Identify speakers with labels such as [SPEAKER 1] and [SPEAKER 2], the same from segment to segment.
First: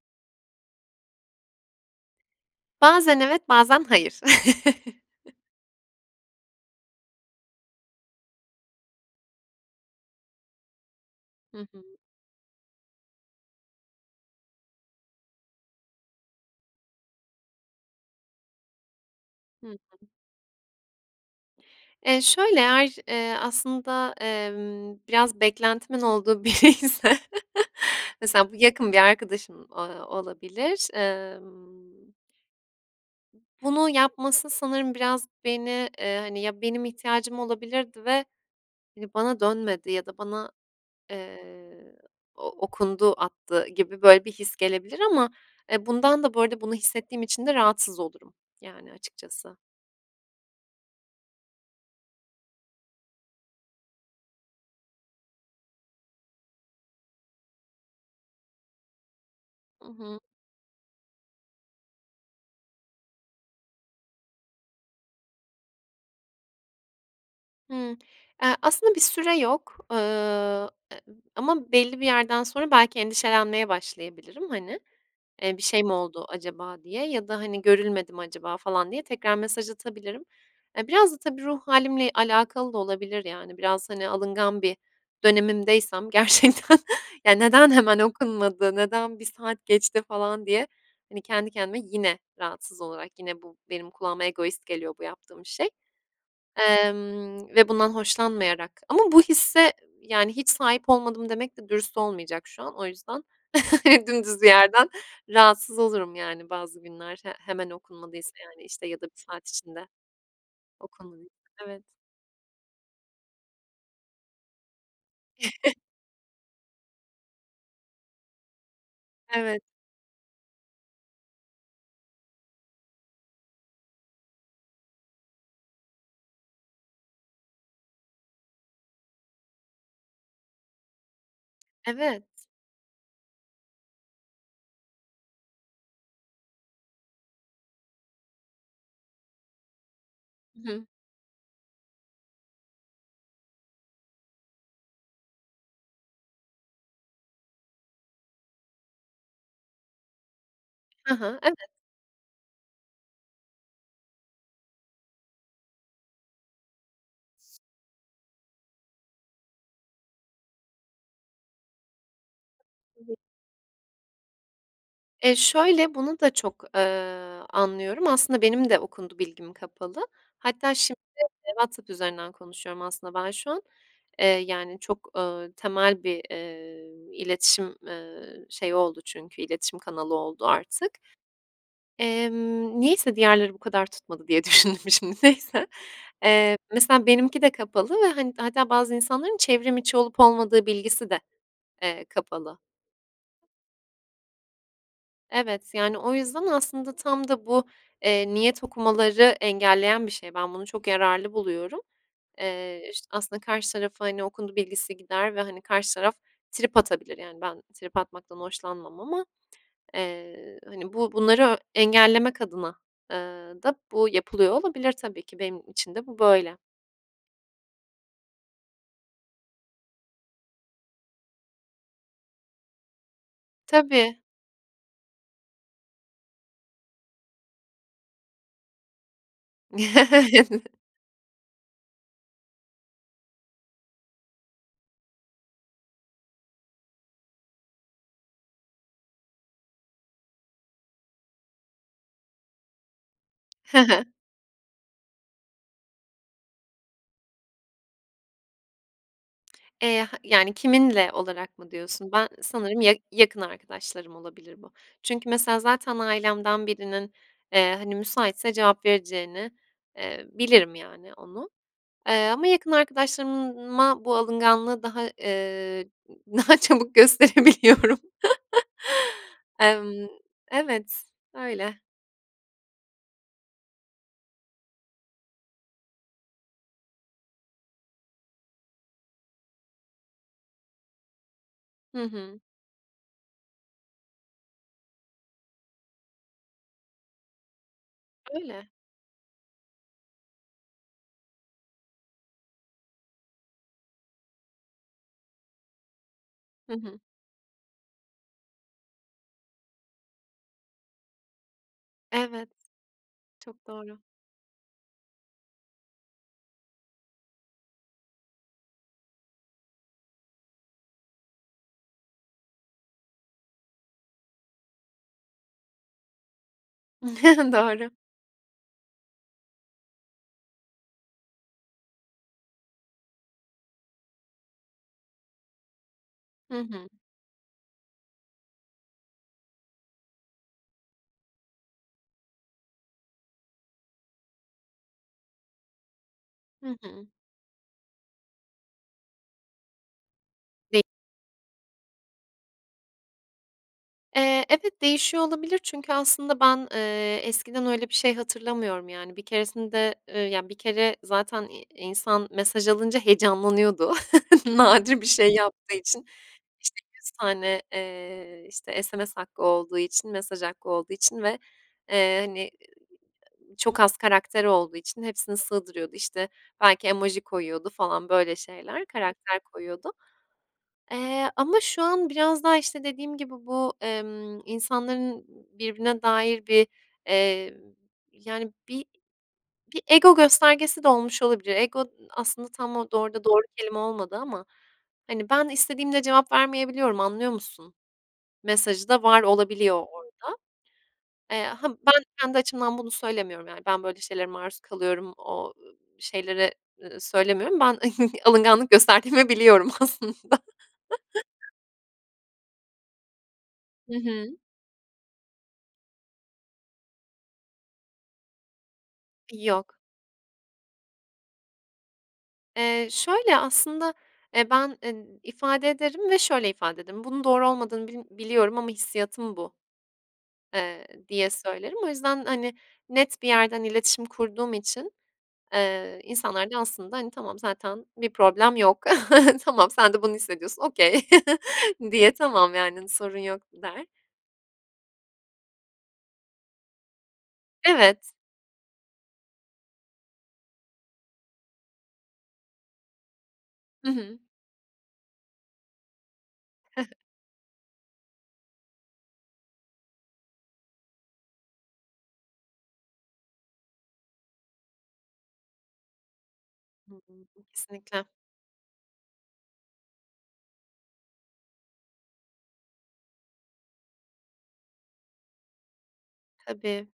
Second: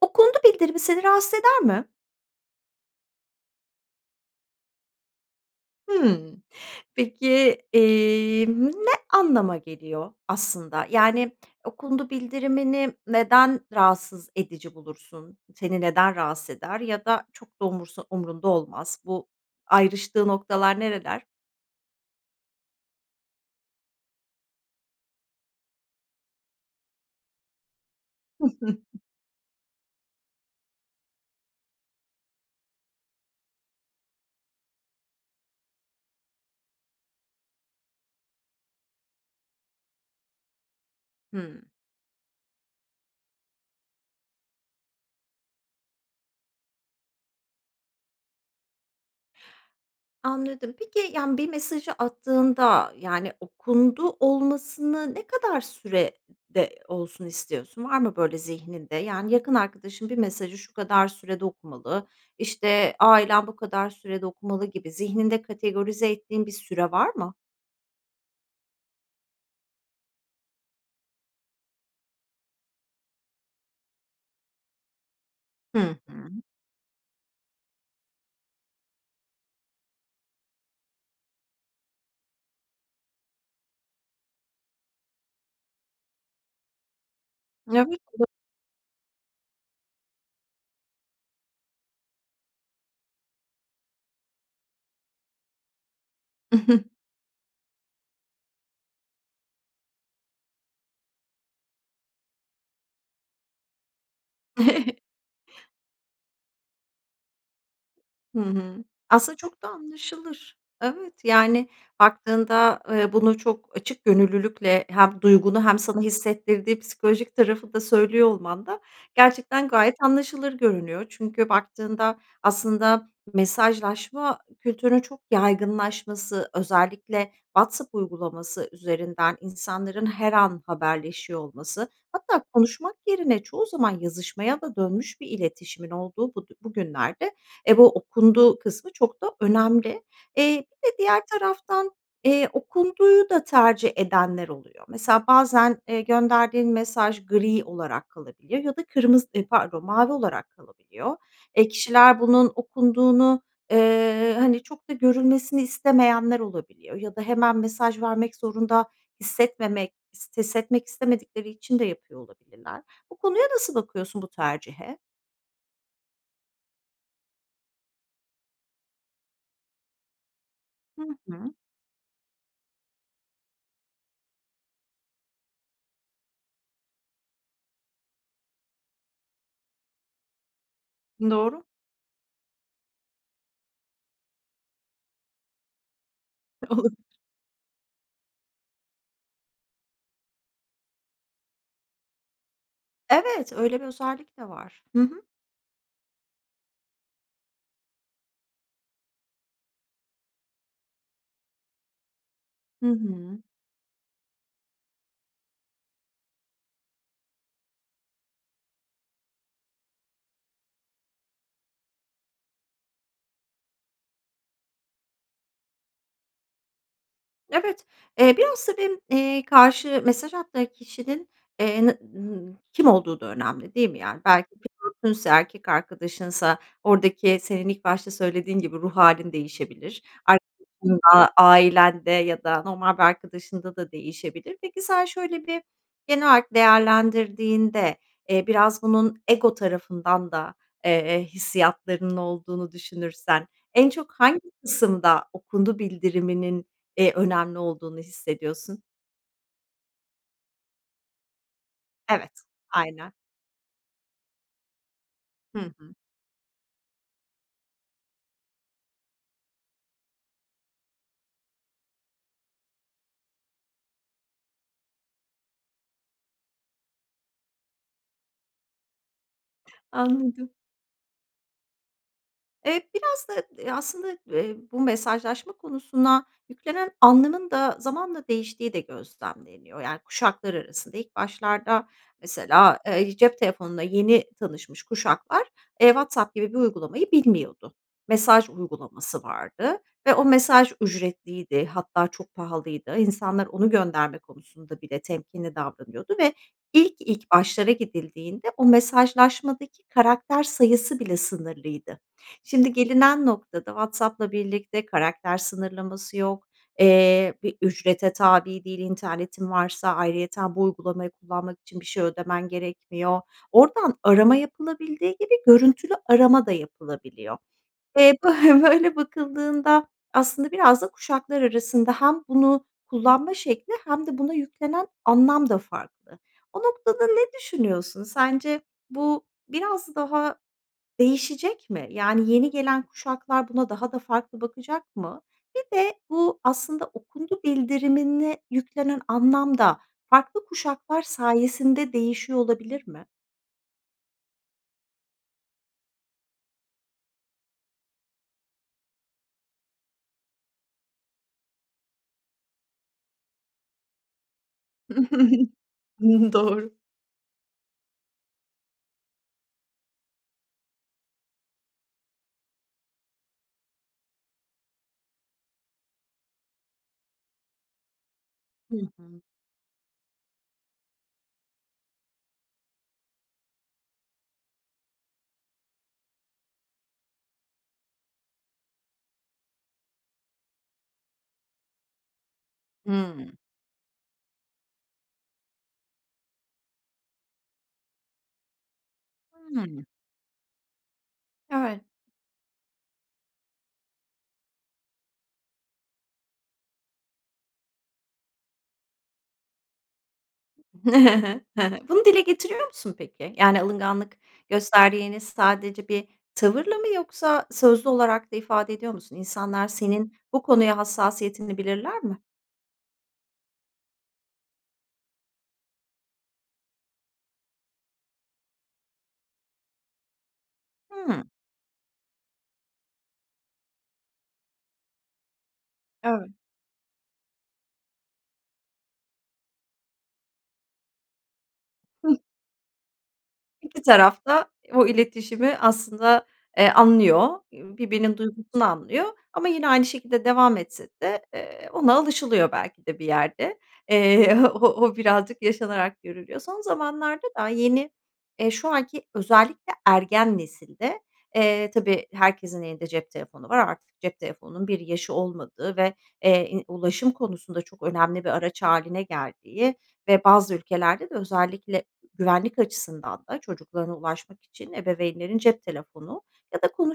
[SPEAKER 1] Okundu bildirimi seni rahatsız eder mi?
[SPEAKER 2] Bazen evet, bazen hayır.
[SPEAKER 1] Hımm. Peki, emm, ne anlama geliyor aslında, yani,
[SPEAKER 2] Hı hı.
[SPEAKER 1] okundu bildirimini neden rahatsız edici bulursun? Seni neden rahatsız eder ya da çok da umursa umurunda olmaz? Bu
[SPEAKER 2] Hı hı.
[SPEAKER 1] ayrıştığı noktalar nereler?
[SPEAKER 2] Eee, şöyle eğer, eee, aslında, emm, biraz beklentimin olduğu biriyse mesela, bu yakın bir arkadaşım, ııı, olabilir. Emm Bunu yapması sanırım biraz beni, eee, hani, ya benim ihtiyacım olabilirdi ve, hani, bana dönmedi ya da bana,
[SPEAKER 1] Hımm.
[SPEAKER 2] eee, o okundu attı gibi böyle bir his gelebilir ama, eee, bundan da bu arada bunu hissettiğim için de rahatsız olurum, yani, açıkçası.
[SPEAKER 1] Anladım. Peki, yani, bir mesajı attığında, yani, okundu olmasını ne kadar sürede olsun istiyorsun? Var mı böyle zihninde? Yani, yakın
[SPEAKER 2] Hı
[SPEAKER 1] arkadaşın bir
[SPEAKER 2] hı.
[SPEAKER 1] mesajı şu kadar sürede okumalı, işte, ailen bu kadar sürede okumalı gibi zihninde kategorize ettiğin bir süre var mı?
[SPEAKER 2] Hıı. Eee, aslında bir süre yok, ııı, e ama belli bir yerden sonra belki endişelenmeye başlayabilirim. Hani, eee, bir şey mi
[SPEAKER 1] Hı
[SPEAKER 2] oldu
[SPEAKER 1] hı.
[SPEAKER 2] acaba? diye. Ya da, hani, görülmedi mi acaba? falan diye, tekrar mesaj atabilirim. E, biraz da tabii ruh hâlimle alakalı da olabilir, yani, biraz, hani, alıngan bir dönemimdeysem gerçekten ya, neden hemen
[SPEAKER 1] [unintelligible]
[SPEAKER 2] okunmadı, neden 1 saat geçti falan diye, hani, kendi kendime yine rahatsız olarak, yine bu benim kulağıma egoist geliyor bu yaptığım şey, emm, ve bundan hoşlanmayarak ama bu hisse, yani, hiç sahip olmadım demek de dürüst olmayacak şu an. O yüzden dümdüz bir yerden rahatsız olurum, yani, bazı günler he hemen okunmadıysa,
[SPEAKER 1] Hı
[SPEAKER 2] yani,
[SPEAKER 1] hı.
[SPEAKER 2] işte, ya da 1
[SPEAKER 1] Aslında
[SPEAKER 2] saat
[SPEAKER 1] çok da
[SPEAKER 2] içinde
[SPEAKER 1] anlaşılır. Evet,
[SPEAKER 2] okunmadıy
[SPEAKER 1] yani,
[SPEAKER 2] Evet.
[SPEAKER 1] baktığında, eee, bunu çok açık gönüllülükle hem duygunu hem sana hissettirdiği psikolojik tarafı da söylüyor olman da
[SPEAKER 2] Evet.
[SPEAKER 1] gerçekten gayet anlaşılır görünüyor. Çünkü baktığında aslında mesajlaşma kültürünün çok yaygınlaşması, özellikle WhatsApp uygulaması üzerinden insanların her an haberleşiyor olması,
[SPEAKER 2] Evet.
[SPEAKER 1] hatta konuşmak yerine çoğu zaman yazışmaya da dönmüş bir iletişimin olduğu bud bugünlerde, e, bu okunduğu kısmı çok da önemli. Eee,
[SPEAKER 2] Hı hı.
[SPEAKER 1] bir de diğer taraftan, eee, okunduğu da tercih edenler oluyor. Mesela, bazen, eee, gönderdiğin mesaj gri olarak kalabiliyor ya da kırmızı, ııı, pardon mavi olarak
[SPEAKER 2] Hı
[SPEAKER 1] kalabiliyor.
[SPEAKER 2] hı, evet.
[SPEAKER 1] E, kişiler bunun okunduğunu, eee, hani, çok da görülmesini istemeyenler olabiliyor ya da hemen mesaj vermek zorunda hissetmemek, ist hissetmek istemedikleri için de yapıyor olabilirler.
[SPEAKER 2] Hı hı.
[SPEAKER 1] Bu konuya nasıl bakıyorsun, bu tercihe?
[SPEAKER 2] Eee, şöyle bunu da çok, eee, anlıyorum. Aslında benim de okundu bilgim kapalı. Hatta şimdi,
[SPEAKER 1] Hı
[SPEAKER 2] eee,
[SPEAKER 1] hı.
[SPEAKER 2] WhatsApp üzerinden konuşuyorum aslında ben şu an. Eee, yani, çok, ııı, temel bir, eee, iletişim, eee, şeyi oldu çünkü iletişim kanalı oldu artık.
[SPEAKER 1] Doğru.
[SPEAKER 2] Emm, niyeyse diğerleri bu kadar tutmadı diye düşündüm şimdi, neyse. Eee, mesela benimki de kapalı ve, hani, hatta bazı insanların çevrimiçi olup olmadığı bilgisi de, eee, kapalı.
[SPEAKER 1] Evet, öyle bir özellik de var. Hı hı.
[SPEAKER 2] Evet, yani, o yüzden aslında tam da bu, eee, niyet okumaları engelleyen bir şey. Ben bunu çok yararlı buluyorum.
[SPEAKER 1] Hı
[SPEAKER 2] Eee, işte,
[SPEAKER 1] hı.
[SPEAKER 2] aslında karşı tarafa, hani, okundu bilgisi gider ve, hani, karşı taraf trip atabilir, yani, ben trip atmaktan hoşlanmam ama, eee, hani, bu bunları, eee, engellemek adına eee, da bu yapılıyor olabilir tabii ki, benim için de bu böyle.
[SPEAKER 1] Evet, eee, biraz tabii m eee, karşı mesaj attığı kişinin, eee, na n kim olduğu da önemli değil mi,
[SPEAKER 2] Tabii.
[SPEAKER 1] yani? Belki flörtünse, erkek arkadaşınsa oradaki, senin ilk başta söylediğin gibi ruh hâlin değişebilir. Arkadaşında, ailende ya da normal bir arkadaşında da değişebilir. Peki, sen şöyle bir genel olarak değerlendirdiğinde, eee, biraz bunun ego tarafından da, eee, hissiyatlarının olduğunu düşünürsen,
[SPEAKER 2] Hı
[SPEAKER 1] en
[SPEAKER 2] hı.
[SPEAKER 1] çok hangi kısımda, okundu bildiriminin, eee, önemli olduğunu hissediyorsun?
[SPEAKER 2] Eee, ha yani, kiminle olarak mı diyorsun? Ben
[SPEAKER 1] Evet,
[SPEAKER 2] sanırım ya
[SPEAKER 1] aynen.
[SPEAKER 2] yakın arkadaşlarım olabilir bu. Çünkü,
[SPEAKER 1] Hı
[SPEAKER 2] mesela,
[SPEAKER 1] hı.
[SPEAKER 2] zaten ailemden birinin, eee, hani, müsaitse cevap vereceğini, eee, bilirim, yani, onu, eee, ama yakın arkadaşlarımın ma bu alınganlığı daha, eee, ı daha çabuk gösterebiliyorum. Emm,
[SPEAKER 1] Anladım.
[SPEAKER 2] evet, öyle.
[SPEAKER 1] Eee, biraz da, eee, aslında, eee, bu mesajlaşma konusuna yüklenen anlamın da zamanla değiştiği de gözlemleniyor, yani, kuşaklar arasında ilk başlarda,
[SPEAKER 2] Hı hı.
[SPEAKER 1] mesela, eee, i cep telefonuna yeni tanışmış kuşaklar, eee, WhatsApp gibi bir uygulamayı bilmiyordu. Mesaj
[SPEAKER 2] Öyle.
[SPEAKER 1] uygulaması vardı ve o mesaj ücretliydi, hatta çok pahalıydı. İnsanlar onu gönderme konusunda bile temkinli davranıyordu ve
[SPEAKER 2] Hı
[SPEAKER 1] ilk,
[SPEAKER 2] hı.
[SPEAKER 1] ilk başlara gidildiğinde o mesajlaşmadaki karakter sayısı bile sınırlıydı.
[SPEAKER 2] Evet.
[SPEAKER 1] Şimdi gelinen
[SPEAKER 2] Çok
[SPEAKER 1] noktada
[SPEAKER 2] doğru.
[SPEAKER 1] WhatsApp'la birlikte karakter sınırlaması yok, eee, bir ücrete tabi değil internetin varsa, ayrıyeten bu uygulamayı kullanmak için bir şey ödemen gerekmiyor. Oradan arama yapılabildiği gibi görüntülü arama da yapılabiliyor.
[SPEAKER 2] Doğru.
[SPEAKER 1] Eee, bö böyle bakıldığında aslında biraz da kuşaklar arasında hem bunu kullanma şekli hem de buna yüklenen anlam da farklı. O
[SPEAKER 2] Hı hı.
[SPEAKER 1] noktada ne düşünüyorsun, sence bu biraz daha değişecek mi? Yani, yeni gelen kuşaklar buna daha da farklı bakacak mı? Bir de bu,
[SPEAKER 2] Hı
[SPEAKER 1] aslında,
[SPEAKER 2] hı.
[SPEAKER 1] okundu bildirimine yüklenen anlam da farklı
[SPEAKER 2] [unintelligible]
[SPEAKER 1] kuşaklar sayesinde değişiyor olabilir mi?
[SPEAKER 2] Eee, evet değişiyor olabilir. Çünkü aslında ben, eee, eskiden öyle bir şey hatırlamıyorum yani. Bir keresinde eee, ya, bir kere zaten i insan mesaj alınca heyecanlanıyordu nadir bir şey yaptığı için.
[SPEAKER 1] Doğru.
[SPEAKER 2] İşte, 100 tane, eee, işte, SMS hakkı olduğu için, mesaj hakkı olduğu için ve, eee, [unintelligible] hani, çok az karakter olduğu için hepsini sığdırıyordu. İşte, belki emoji koyuyordu falan böyle
[SPEAKER 1] Hı
[SPEAKER 2] şeyler,
[SPEAKER 1] hı.
[SPEAKER 2] karakter koyuyordu. Eee, ama şu an biraz daha, işte, dediğim gibi bu, emm, insanların birbirine dair bir, eee, yani bir bir ego göstergesi de olmuş olabilir. Ego aslında tam orada da
[SPEAKER 1] Hıı.
[SPEAKER 2] doğru kelime olmadı ama. Hani, "Ben istediğimde cevap vermeyebiliyorum anlıyor musun?" mesajı da var olabiliyor
[SPEAKER 1] Hıı.
[SPEAKER 2] orada. Eee, ha,
[SPEAKER 1] Evet.
[SPEAKER 2] ben kendi açımdan bunu söylemiyorum yani ben böyle şeylere maruz kalıyorum, o, ııı, şeylere, eee, söylemiyorum. Ben alınganlık gösterdiğimi biliyorum aslında.
[SPEAKER 1] Hı hı. Bunu dile getiriyor musun peki? Yani
[SPEAKER 2] Hı
[SPEAKER 1] alınganlık
[SPEAKER 2] hı.
[SPEAKER 1] gösterdiğini sadece bir tavırla mı yoksa sözlü olarak da ifade ediyor musun? İnsanlar
[SPEAKER 2] Yok.
[SPEAKER 1] senin bu konuya hassasiyetini bilirler mi?
[SPEAKER 2] Eee, şöyle aslında, eee, ben, eee, ifade ederim ve şöyle ifade ederim; "Bunun doğru olmadığını bilm biliyorum ama hissiyatım bu." eee,
[SPEAKER 1] Hıı.
[SPEAKER 2] diye söylerim. O yüzden, hani, net bir yerden iletişim kurduğum için, eee,
[SPEAKER 1] Evet.
[SPEAKER 2] insanlar da aslında, hani, "Tamam, zaten bir problem yok. Tamam, sen de bunu hissediyorsun, okay." diye,
[SPEAKER 1] Hıh.
[SPEAKER 2] "Tamam, yani, sorun yok."
[SPEAKER 1] İki
[SPEAKER 2] der.
[SPEAKER 1] taraf da o iletişimi aslında, eee, anlıyor, ııı,
[SPEAKER 2] Evet.
[SPEAKER 1] birbirinin duygusunu anlıyor ama yine aynı şekilde devam etse de, eee, ona alışılıyor belki de bir yerde.
[SPEAKER 2] Hı hı.
[SPEAKER 1] Eee, o o birazcık yaşanarak görülüyor. Son zamanlarda da yeni, eee, şu anki özellikle ergen nesilde, eee, tabii, herkesin elinde cep telefonu var, artık cep telefonunun bir yaşı olmadığı ve, eee, i
[SPEAKER 2] Hı
[SPEAKER 1] ulaşım
[SPEAKER 2] hı hı,
[SPEAKER 1] konusunda çok
[SPEAKER 2] kesinlikle.
[SPEAKER 1] önemli bir araç hâline geldiği ve bazı ülkelerde de özellikle güvenlik açısından da çocuklarına ulaşmak için ebeveynlerin cep telefonu ya da
[SPEAKER 2] Tabii.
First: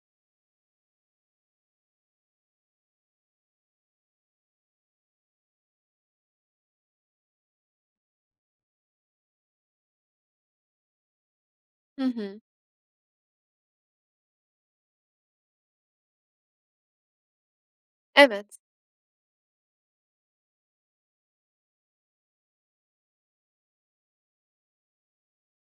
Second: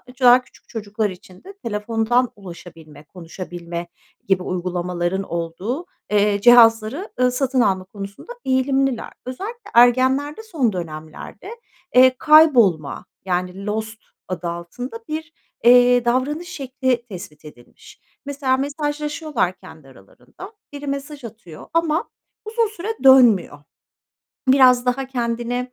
[SPEAKER 1] [unintelligible] küçük çocuklar için de telefondan ulaşabilme, konuşabilme gibi uygulamaların olduğu, eee, cihazları, eee, satın alma konusunda eğilimliler. Özellikle ergenlerde son dönemlerde,
[SPEAKER 2] Hı
[SPEAKER 1] eee,
[SPEAKER 2] hı.
[SPEAKER 1] kaybolma yani lost adı altında bir, eee, davranış şekli tespit edilmiş. Mesela
[SPEAKER 2] Evet.
[SPEAKER 1] mesajlaşıyorlar kendi aralarında, biri mesaj atıyor ama uzun süre dönmüyor. Biraz daha kendini,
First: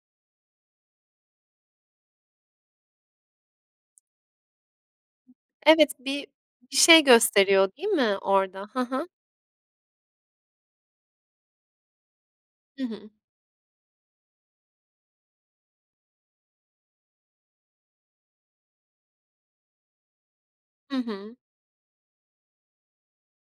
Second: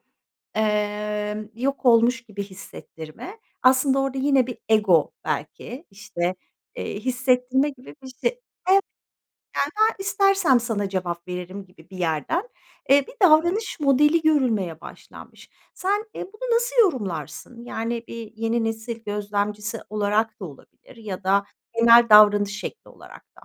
[SPEAKER 1] eee, yok olmuş gibi hissettirme, aslında orada yine bir ego belki,
[SPEAKER 2] Evet, bir
[SPEAKER 1] işte,
[SPEAKER 2] bir
[SPEAKER 1] eee,
[SPEAKER 2] şey
[SPEAKER 1] hissettirme
[SPEAKER 2] gösteriyor, değil
[SPEAKER 1] gibi bir
[SPEAKER 2] mi
[SPEAKER 1] şey. Evet.
[SPEAKER 2] orada? Hı hı.
[SPEAKER 1] Yani, "Ben istersem sana cevap veririm." gibi bir yerden,
[SPEAKER 2] Hı
[SPEAKER 1] eee,
[SPEAKER 2] hı.
[SPEAKER 1] bir davranış modeli görülmeye başlanmış. Sen, eee, bunu nasıl yorumlarsın? Yani bir yeni nesil gözlemcisi olarak da olabilir
[SPEAKER 2] Hı
[SPEAKER 1] ya
[SPEAKER 2] hı.
[SPEAKER 1] da genel davranış şekli olarak da.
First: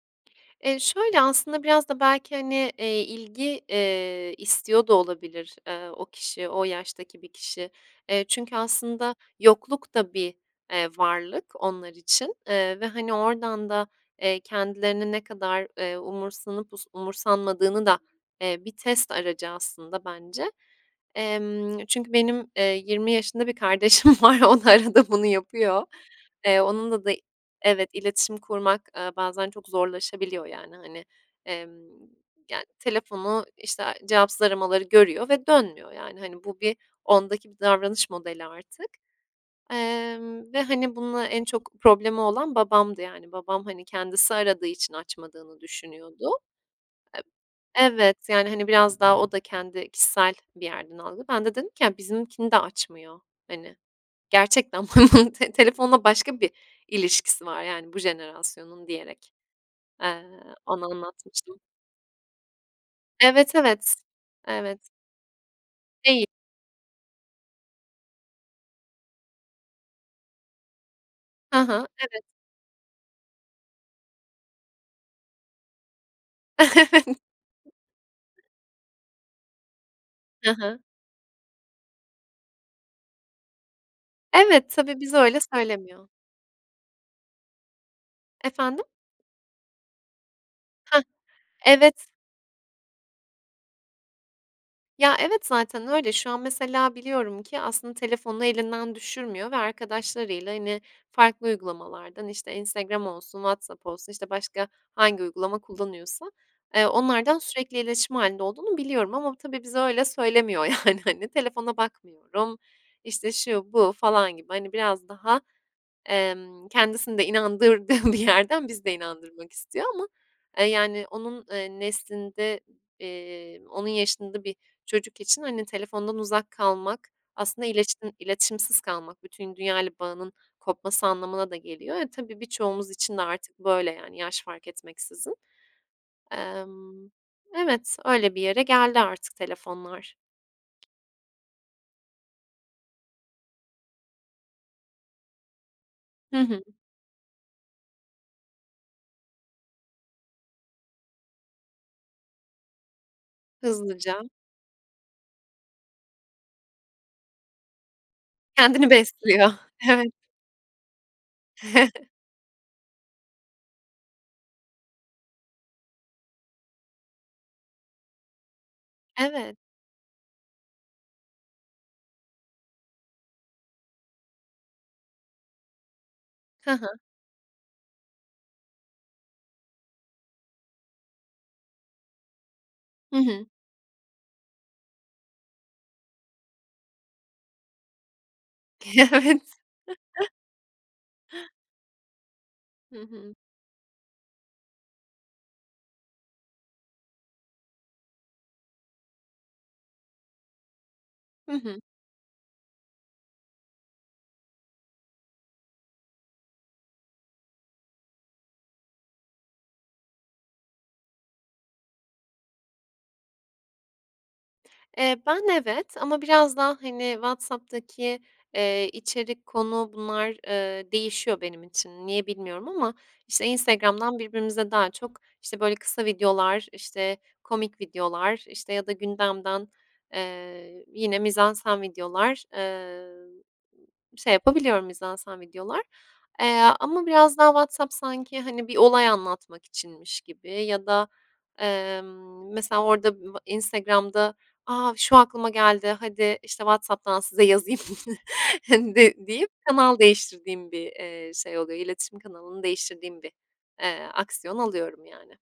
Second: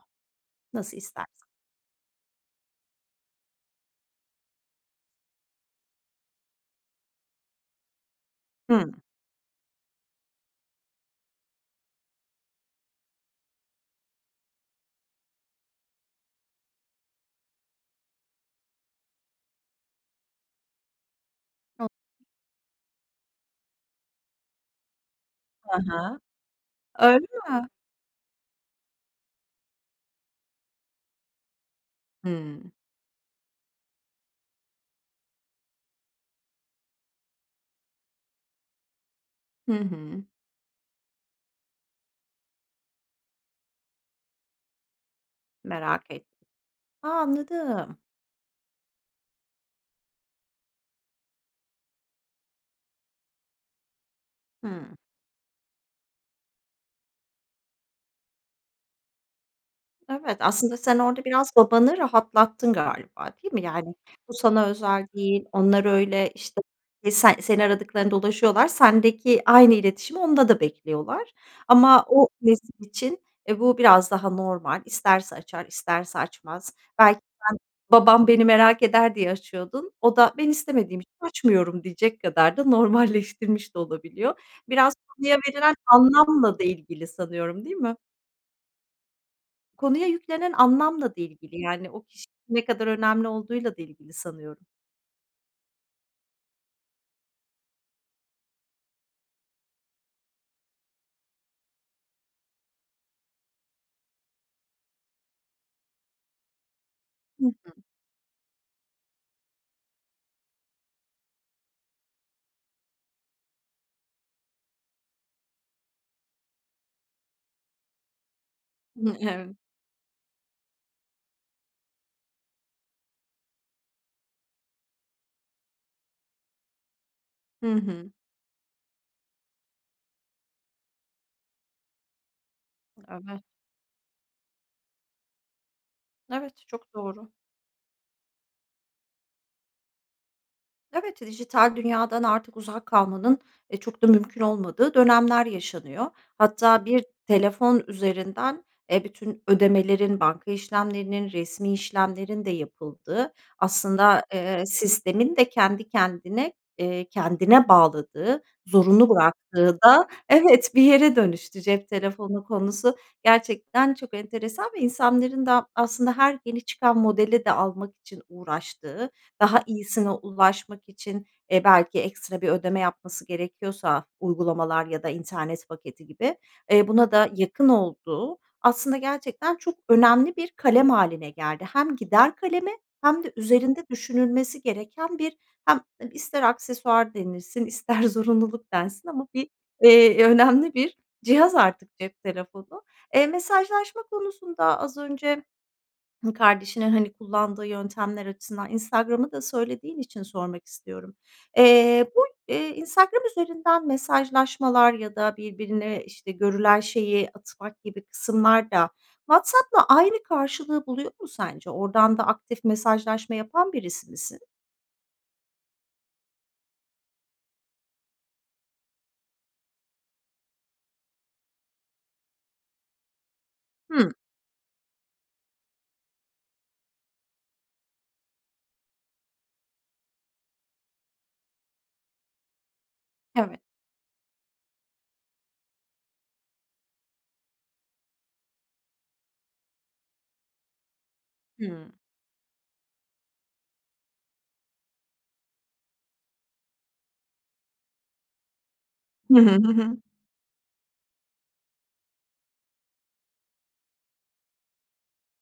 [SPEAKER 2] Eee,
[SPEAKER 1] Nasıl
[SPEAKER 2] şöyle
[SPEAKER 1] istersen.
[SPEAKER 2] aslında; biraz da belki, hani, eee, ilgi, eee, istiyor da olabilir, eee, o kişi, o yaştaki bir kişi. Eee, çünkü
[SPEAKER 1] Hıı.
[SPEAKER 2] aslında yokluk da bir, eee, varlık onlar için, eee, ve, hani, oradan da, eee, kendilerini ne kadar, eee, umursanıp us umursanmadığını da, eee, bir test aracı aslında bence. Emm, çünkü
[SPEAKER 1] [unintelligible]
[SPEAKER 2] benim, eee, 20 yaşında bir kardeşim var, o da arada bunu
[SPEAKER 1] Hı
[SPEAKER 2] yapıyor.
[SPEAKER 1] hı.
[SPEAKER 2] Eee, onunla da
[SPEAKER 1] Öyle mi?
[SPEAKER 2] evet, iletişim kurmak, eee, bazen çok zorlaşabiliyor yani, hani, emm, yani
[SPEAKER 1] Hıı.
[SPEAKER 2] telefonu, işte, cevapsız aramaları görüyor ve dönmüyor yani, hani, bu bir ondaki bir davranış modeli artık.
[SPEAKER 1] Hı hı.
[SPEAKER 2] Emm, ve, hani, bununla en çok problemi olan babamdı yani babam, hani, kendisi aradığı için açmadığını
[SPEAKER 1] Merak
[SPEAKER 2] düşünüyordu.
[SPEAKER 1] etti. A,
[SPEAKER 2] Eb
[SPEAKER 1] anladım.
[SPEAKER 2] Evet, yani, hani, biraz daha o da kendi kişisel bir yerden aldı. Ben de dedim ki "Bizimkini de açmıyor." hani. Gerçekten
[SPEAKER 1] Hıı.
[SPEAKER 2] te telefonla başka bir ilişkisi var yani bu jenerasyonun diyerek, eee,
[SPEAKER 1] Evet, aslında
[SPEAKER 2] ona
[SPEAKER 1] sen orada biraz
[SPEAKER 2] anlatmıştım.
[SPEAKER 1] babanı rahatlattın galiba, değil
[SPEAKER 2] Evet,
[SPEAKER 1] mi
[SPEAKER 2] evet.
[SPEAKER 1] yani? Bu sana
[SPEAKER 2] Evet.
[SPEAKER 1] özel değil, onlar
[SPEAKER 2] Değil.
[SPEAKER 1] öyle, işte, se seni aradıklarında ulaşıyorlar, sendeki aynı iletişimi onda da bekliyorlar
[SPEAKER 2] Hı hı,
[SPEAKER 1] ama
[SPEAKER 2] evet.
[SPEAKER 1] o nesil için, eee, bu biraz daha normal. İsterse açar, isterse açmaz. Belki sen, "Babam beni merak eder." diye açıyordun, o da "Ben
[SPEAKER 2] Hı hı.
[SPEAKER 1] istemediğim için açmıyorum." diyecek kadar da normalleştirmiş de olabiliyor.
[SPEAKER 2] Evet,
[SPEAKER 1] Biraz
[SPEAKER 2] tabii bize
[SPEAKER 1] konuya
[SPEAKER 2] öyle
[SPEAKER 1] verilen
[SPEAKER 2] söylemiyor.
[SPEAKER 1] anlamla da ilgili sanıyorum, değil mi?
[SPEAKER 2] Efendim?
[SPEAKER 1] Konuya yüklenen
[SPEAKER 2] Hah,
[SPEAKER 1] anlamla da ilgili yani, o
[SPEAKER 2] evet.
[SPEAKER 1] kişinin ne kadar önemli olduğuyla da ilgili sanıyorum.
[SPEAKER 2] Ya, evet, zaten öyle. Şu an, mesela, biliyorum ki aslında telefonu elinden düşürmüyor ve arkadaşlarıyla, hani, farklı uygulamalardan, işte, Instagram olsun, WhatsApp olsun, işte, başka hangi uygulama kullanıyorsa, eee, onlardan
[SPEAKER 1] Hı hı.
[SPEAKER 2] sürekli iletişim hâlinde olduğunu biliyorum ama tabii bize öyle söylemiyor. Yani, hani, “Telefona bakmıyorum.” işte, şu bu falan gibi, hani, biraz daha, emm, kendisini de inandırdığı bir yerden bizi de
[SPEAKER 1] Hıı.
[SPEAKER 2] inandırmak
[SPEAKER 1] Evet.
[SPEAKER 2] istiyor ama, eee, yani, onun, eee, neslinde, eee, onun yaşında bir çocuk için, hani, telefondan uzak kalmak, aslında
[SPEAKER 1] Hı hı.
[SPEAKER 2] iletişim iletişimsiz kalmak, bütün dünyayla bağının kopması anlamına da geliyor. Eee, tabii, birçoğumuz için de
[SPEAKER 1] Evet.
[SPEAKER 2] artık böyle, yani, yaş fark etmeksizin.
[SPEAKER 1] Evet. Çok
[SPEAKER 2] Emm,
[SPEAKER 1] doğru.
[SPEAKER 2] evet, öyle bir yere geldi artık telefonlar.
[SPEAKER 1] Evet, dijital dünyadan artık uzak kalmanın, eee, çok da mümkün olmadığı dönemler yaşanıyor.
[SPEAKER 2] Hı hı.
[SPEAKER 1] Hatta bir telefon üzerinden, eee, bütün ödemelerin, banka işlemlerinin, resmî işlemlerin de yapıldığı, aslında,
[SPEAKER 2] Hızlıca.
[SPEAKER 1] eee, sistemin de kendi kendine, eee, kendine bağladığı,
[SPEAKER 2] Kendini
[SPEAKER 1] zorunlu
[SPEAKER 2] besliyor,
[SPEAKER 1] bıraktığı da,
[SPEAKER 2] evet.
[SPEAKER 1] evet, bir yere dönüştü. Cep telefonu konusu, gerçekten çok enteresan ve insanların da, aslında, her yeni çıkan modeli de almak için uğraştığı,
[SPEAKER 2] Evet.
[SPEAKER 1] daha iyisine ulaşmak için, eee, belki ekstra bir ödeme yapması gerekiyorsa, uygulamalar ya da internet paketi gibi,
[SPEAKER 2] Hı
[SPEAKER 1] eee,
[SPEAKER 2] hı.
[SPEAKER 1] buna da yakın olduğu, aslında, gerçekten çok önemli bir kalem hâline geldi. Hem gider kalemi
[SPEAKER 2] Hı
[SPEAKER 1] hem de
[SPEAKER 2] hı.
[SPEAKER 1] üzerinde düşünülmesi gereken bir, hem ister aksesuar denilsin, ister zorunluluk densin ama
[SPEAKER 2] Evet.
[SPEAKER 1] bir, eee, önemli bir cihaz artık cep telefonu.
[SPEAKER 2] Hı
[SPEAKER 1] Eee,
[SPEAKER 2] hı.
[SPEAKER 1] mesajlaşma konusunda, az önce kardeşinin, hani, kullandığı yöntemler açısından Instagram’ı da söylediğin için sormak istiyorum.
[SPEAKER 2] Hı hı.
[SPEAKER 1] Eee, bu, eee, Instagram üzerinden mesajlaşmalar ya da birbirine, işte, görülen şeyi atmak gibi kısımlar da WhatsApp’la aynı karşılığı buluyor mu sence? Oradan da aktif mesajlaşma yapan birisi misin?
[SPEAKER 2] Eee, ben, evet ama biraz daha, hani, WhatsApp’taki, eee, içerik, konu, bunlar, eee, değişiyor benim için. Niye bilmiyorum ama işte,
[SPEAKER 1] Hıı.
[SPEAKER 2] Instagram’dan birbirimize daha çok, işte, böyle kısa videolar, işte, komik videolar, işte, ya da gündemden, eee, yine mizansen videolar, eee,
[SPEAKER 1] Evet.
[SPEAKER 2] şey yapabiliyorum, mizansen videolar. Eee, ama biraz daha WhatsApp sanki, hani, bir olay anlatmak içinmiş gibi ya da,
[SPEAKER 1] Hıı.
[SPEAKER 2] emm, mesela, orada b Instagram’da, aaa, “Şu aklıma geldi, hadi, işte, WhatsApp’tan size yazayım.” de
[SPEAKER 1] Hı hı,
[SPEAKER 2] deyip
[SPEAKER 1] hı hı.
[SPEAKER 2] kanal değiştirdiğim bir, eee, şey oluyor, iletişim kanalını değiştirdiğim bir, eee, aksiyon alıyorum, yani.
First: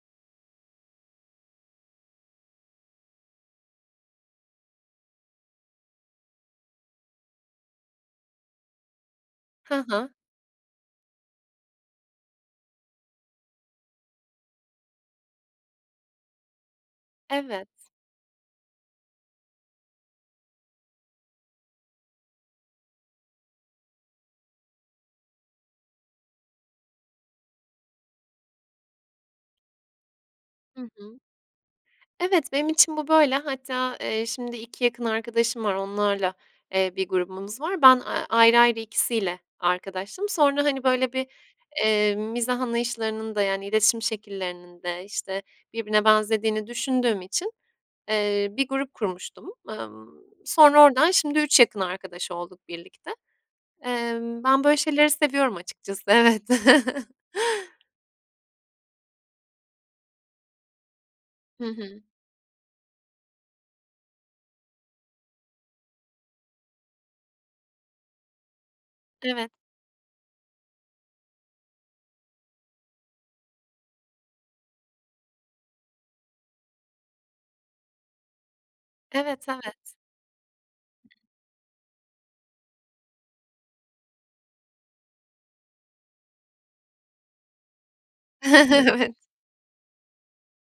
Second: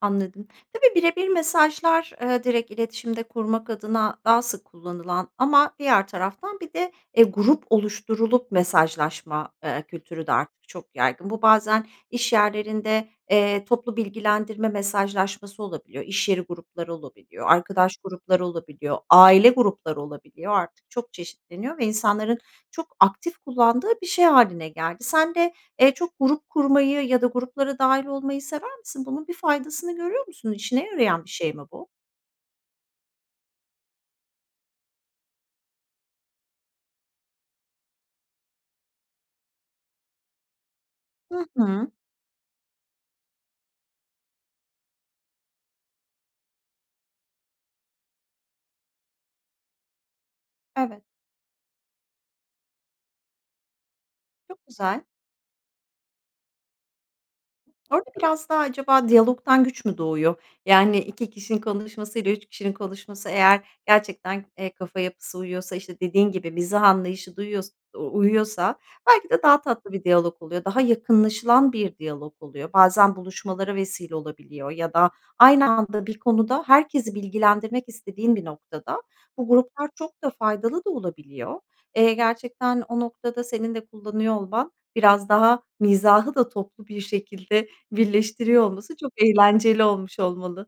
[SPEAKER 1] Anladım. Tabii bire bir mesajlar, eee, direkt iletişimde kurmak adına daha sık kullanılan ama diğer taraftan bir de, eee, grup oluşturulup mesajlaşma,
[SPEAKER 2] He
[SPEAKER 1] eee,
[SPEAKER 2] he.
[SPEAKER 1] kültürü de artık çok yaygın. Bu bazen, iş yerlerinde, eee, toplu bilgilendirme mesajlaşması olabiliyor. İş yeri grupları olabiliyor.
[SPEAKER 2] Evet.
[SPEAKER 1] Arkadaş grupları olabiliyor. Aile grupları olabiliyor. Artık çok çeşitleniyor ve insanların çok aktif kullandığı bir şey haline geldi. Sen de, eee, çok grup kurmayı ya da gruplara dâhil olmayı sever misin? Bunun bir faydasını görüyor musun?
[SPEAKER 2] Hı
[SPEAKER 1] İşine
[SPEAKER 2] hı.
[SPEAKER 1] yarayan bir şey mi bu?
[SPEAKER 2] Evet benim için bu böyle. Hatta, eee, şimdi 2 yakın arkadaşım var onlarla, eee, bir grubumuz var. Ben, aaa, ayrı ayrı ikisiyle arkadaştım. Sonra, hani, böyle, bir
[SPEAKER 1] Hı hı.
[SPEAKER 2] eee, mizah anlayışlarının da yani iletişim şekillerinin de, işte, birbirine benzediğini düşündüğüm için, eee, bir grup kurmuştum. Emm, sonra
[SPEAKER 1] Evet.
[SPEAKER 2] oradan şimdi 3 yakın arkadaş olduk birlikte. Eee, ben
[SPEAKER 1] Çok
[SPEAKER 2] böyle
[SPEAKER 1] güzel.
[SPEAKER 2] şeyleri seviyorum açıkçası evet.
[SPEAKER 1] Orada biraz daha acaba diyalogdan güç mü doğuyor? Yani 2 kişinin
[SPEAKER 2] Hı hı.
[SPEAKER 1] konuşmasıyla 3 kişinin konuşması eğer gerçekten, eee, kafa yapısı uyuyorsa, işte, dediğin gibi mizah anlayışı da uyuyors u uyuyorsa belki de
[SPEAKER 2] Evet.
[SPEAKER 1] daha tatlı bir diyalog oluyor, daha yakınlaşılan bir diyalog oluyor. Bazen buluşmalara vesile olabiliyor ya da aynı anda bir konuda, herkesi bilgilendirmek istediğin bir noktada
[SPEAKER 2] Evet
[SPEAKER 1] bu gruplar
[SPEAKER 2] evet.
[SPEAKER 1] çok da faydalı da olabiliyor. Eee, gerçekten o noktada senin de kullanıyor olman, biraz daha mizahı da toplu bir şekilde birleştiriyor olması çok
[SPEAKER 2] Evet.
[SPEAKER 1] eğlenceli olmuş olmalı.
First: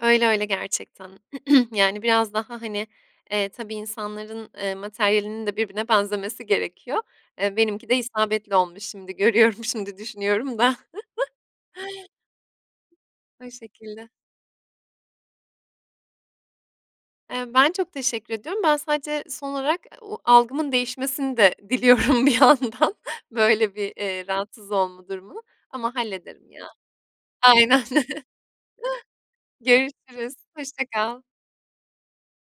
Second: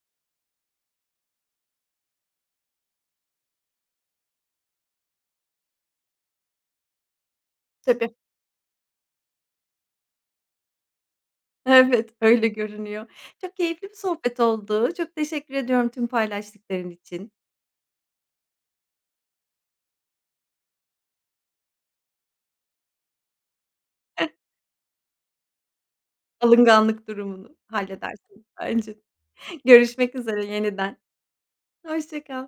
[SPEAKER 2] Öyle öyle gerçekten. Yani, biraz daha, hani, eee, tabii insanların, eee, materyalinin de birbirine benzemesi gerekiyor. Eee, benimki de
[SPEAKER 1] Tabii.
[SPEAKER 2] isabetli olmuş şimdi görüyorum, şimdi düşünüyorum da.
[SPEAKER 1] Evet, öyle görünüyor.
[SPEAKER 2] O
[SPEAKER 1] Çok keyifli bir
[SPEAKER 2] şekilde.
[SPEAKER 1] sohbet oldu, çok teşekkür ediyorum tüm paylaştıkların için.
[SPEAKER 2] Eee, ben çok teşekkür ediyorum. Ben sadece son olarak a o algımın değişmesini de diliyorum bir yandan. Böyle, bir, eee, rahatsız olma durumunu ama hallederim ya.
[SPEAKER 1] Alınganlık durumunu
[SPEAKER 2] Aynen.
[SPEAKER 1] halledersiniz bence. Görüşmek
[SPEAKER 2] Görüşürüz.
[SPEAKER 1] üzere
[SPEAKER 2] Hoşça
[SPEAKER 1] yeniden.
[SPEAKER 2] kal.
[SPEAKER 1] Hoşça kal.